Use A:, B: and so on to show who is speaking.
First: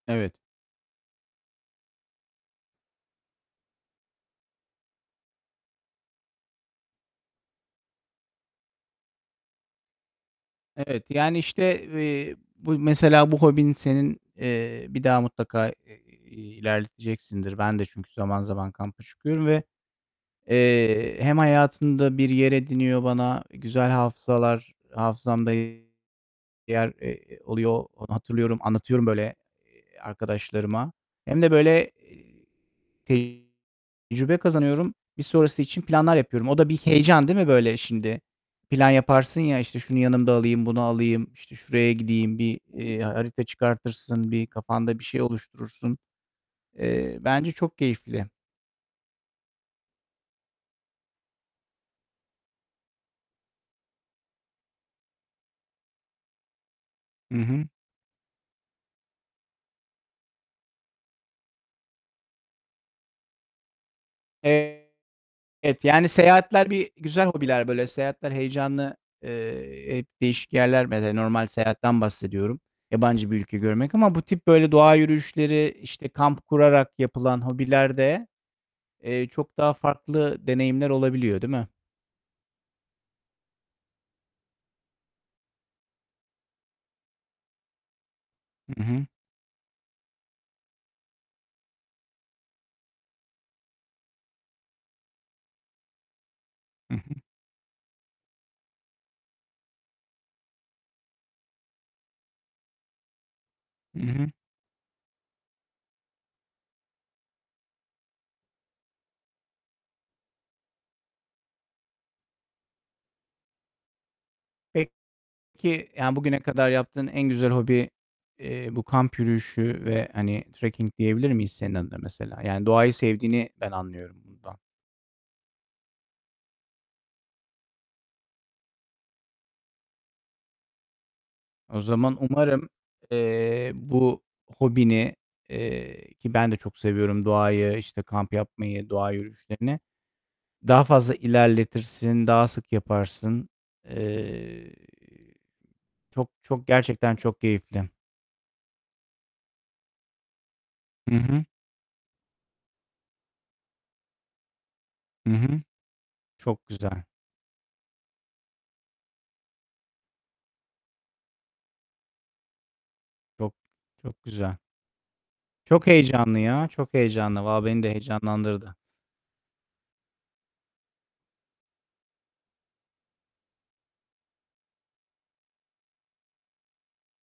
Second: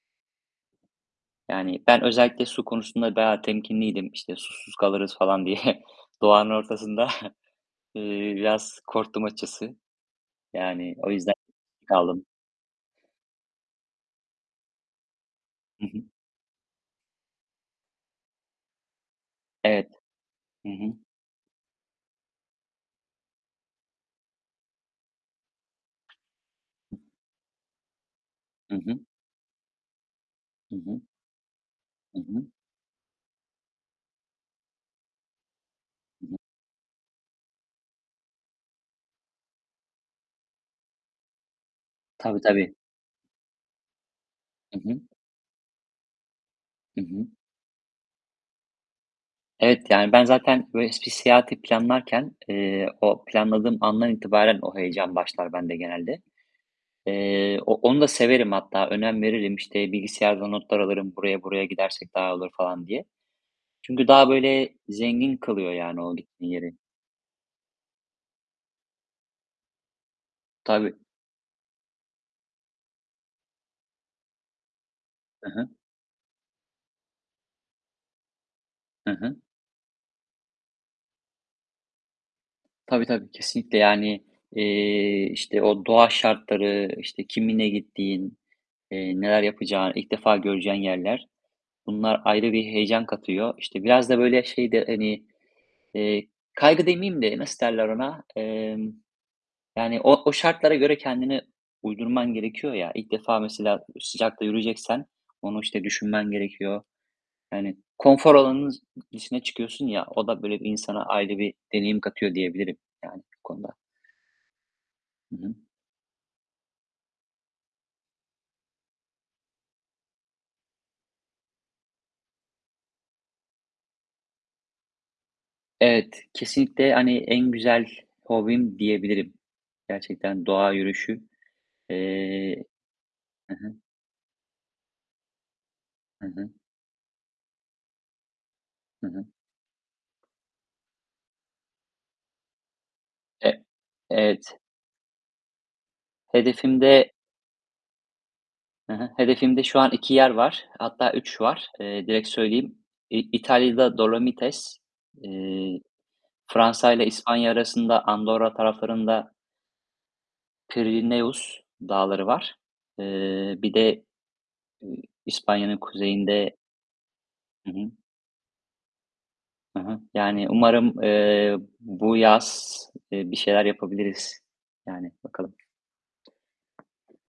A: Evet.
B: Yani, ben özellikle su konusunda daha temkinliydim, işte, susuz kalırız falan diye. Doğanın ortasında, eee, biraz korktum açıkçası. Yani
A: Evet,
B: o yüzden
A: yani, işte,
B: kaldım.
A: eee, bu mesela bu hobin senin, eee, bir daha mutlaka i
B: I hı.
A: i iii, ilerleteceksindir. Ben de çünkü zaman zaman kampa çıkıyorum ve,
B: Evet. Hı hı.
A: eee, hem hayatında bir yer ediniyor bana güzel hafızalar hafızamda yer, eee, oluyor. Hatırlıyorum,
B: Hı hı.
A: anlatıyorum böyle, eee,
B: I
A: arkadaşlarıma
B: hı.
A: hem de, böyle,
B: I hı.
A: eee, tecrübe kazanıyorum. Bir sonrası için planlar
B: Hı hı.
A: yapıyorum. O da bir heyecan değil mi böyle şimdi? Plan yaparsın ya, işte, şunu yanımda alayım, bunu alayım, işte, şuraya gideyim.
B: Tabii,
A: Bir,
B: tabii.
A: eee, harita çıkartırsın, bir
B: I
A: kafanda
B: hı.
A: bir şey oluşturursun.
B: Hı
A: Eee,
B: hı.
A: bence çok keyifli.
B: Evet, yani, ben zaten böyle bir seyahati planlarken, eee, o planladığım andan itibaren o heyecan başlar bende genelde.
A: Hı
B: Eee,
A: hı.
B: o onu da severim hatta, önem veririm. İşte, bilgisayarda notlar alırım buraya buraya gidersek daha olur diye. Çünkü daha, böyle,
A: Evet,
B: zengin kılıyor yani
A: yani
B: o gittiğin
A: seyahatler
B: yeri.
A: bir güzel hobiler. Böyle seyahatler heyecanlı, eee, hep değişik yerler.
B: Tabii.
A: Mesela normal seyahatten bahsediyorum. Yabancı bir ülke görmek. Ama bu tip böyle doğa
B: Hı hı.
A: yürüyüşleri, işte, kamp kurarak yapılan hobilerde,
B: Hı
A: eee,
B: hı.
A: çok daha farklı deneyimler olabiliyor, değil mi?
B: Tabii, tabii, kesinlikle. Yani, eee, işte, o doğa şartları, işte, kiminle gittiğin,
A: Hı hı.
B: eee, neler yapacağın, ilk defa göreceğin yerler. Bunlar ayrı bir heyecan katıyor. İşte, biraz da, böyle, şey de, hani, eee, kaygı
A: I hı.
B: demeyeyim de nasıl derler ona? Emm, yani o o şartlara göre kendini uydurman gerekiyor ya. İlk defa mesela
A: Hı hı.
B: sıcakta yürüyeceksen onu, işte, düşünmen gerekiyor. Yani konfor alanının z dışına çıkıyorsun ya, o da böyle insana ayrı bir deneyim katıyor diyebilirim yani konuda. Hı hı.
A: Peki, yani, bugüne kadar yaptığın en güzel hobi, eee, bu kamp yürüyüşü ve, hani, trekking diyebilir miyiz senin adına mesela? Yani doğayı sevdiğini ben anlıyorum bundan.
B: Evet, kesinlikle. Hani, en güzel hobim diyebilirim. Gerçekten doğa yürüyüşü.
A: O zaman
B: Eee
A: umarım,
B: hı
A: eee,
B: hı.
A: bu hobini, eee,
B: Hı
A: ki
B: hı.
A: ben de çok seviyorum doğayı, işte, kamp yapmayı,
B: Hı
A: doğa
B: hı.
A: yürüyüşlerini daha fazla ilerletirsin, daha sık yaparsın.
B: E evet.
A: Eee, çok çok
B: Hedefimde
A: gerçekten çok keyifli.
B: Hı hı. Hedefimde şu an 2 yer var, hatta
A: Hı
B: 3
A: hı.
B: var. Eee, direkt söyleyeyim. İ İtalya'da Dolomites,
A: Hı hı.
B: eee,
A: Çok güzel.
B: Fransa'yla İspanya arasında Andorra taraflarında Pirineus Dağları var.
A: Çok,
B: Eee, bir de,
A: çok güzel.
B: eee, İspanya'nın
A: Çok heyecanlı
B: kuzeyinde
A: ya. Çok heyecanlı. Valla
B: Hı
A: beni de
B: hı.
A: heyecanlandırdı.
B: Hı hı. Yani, umarım, eee, bu yaz, eee, bir şeyler yapabiliriz. Yani, bakalım.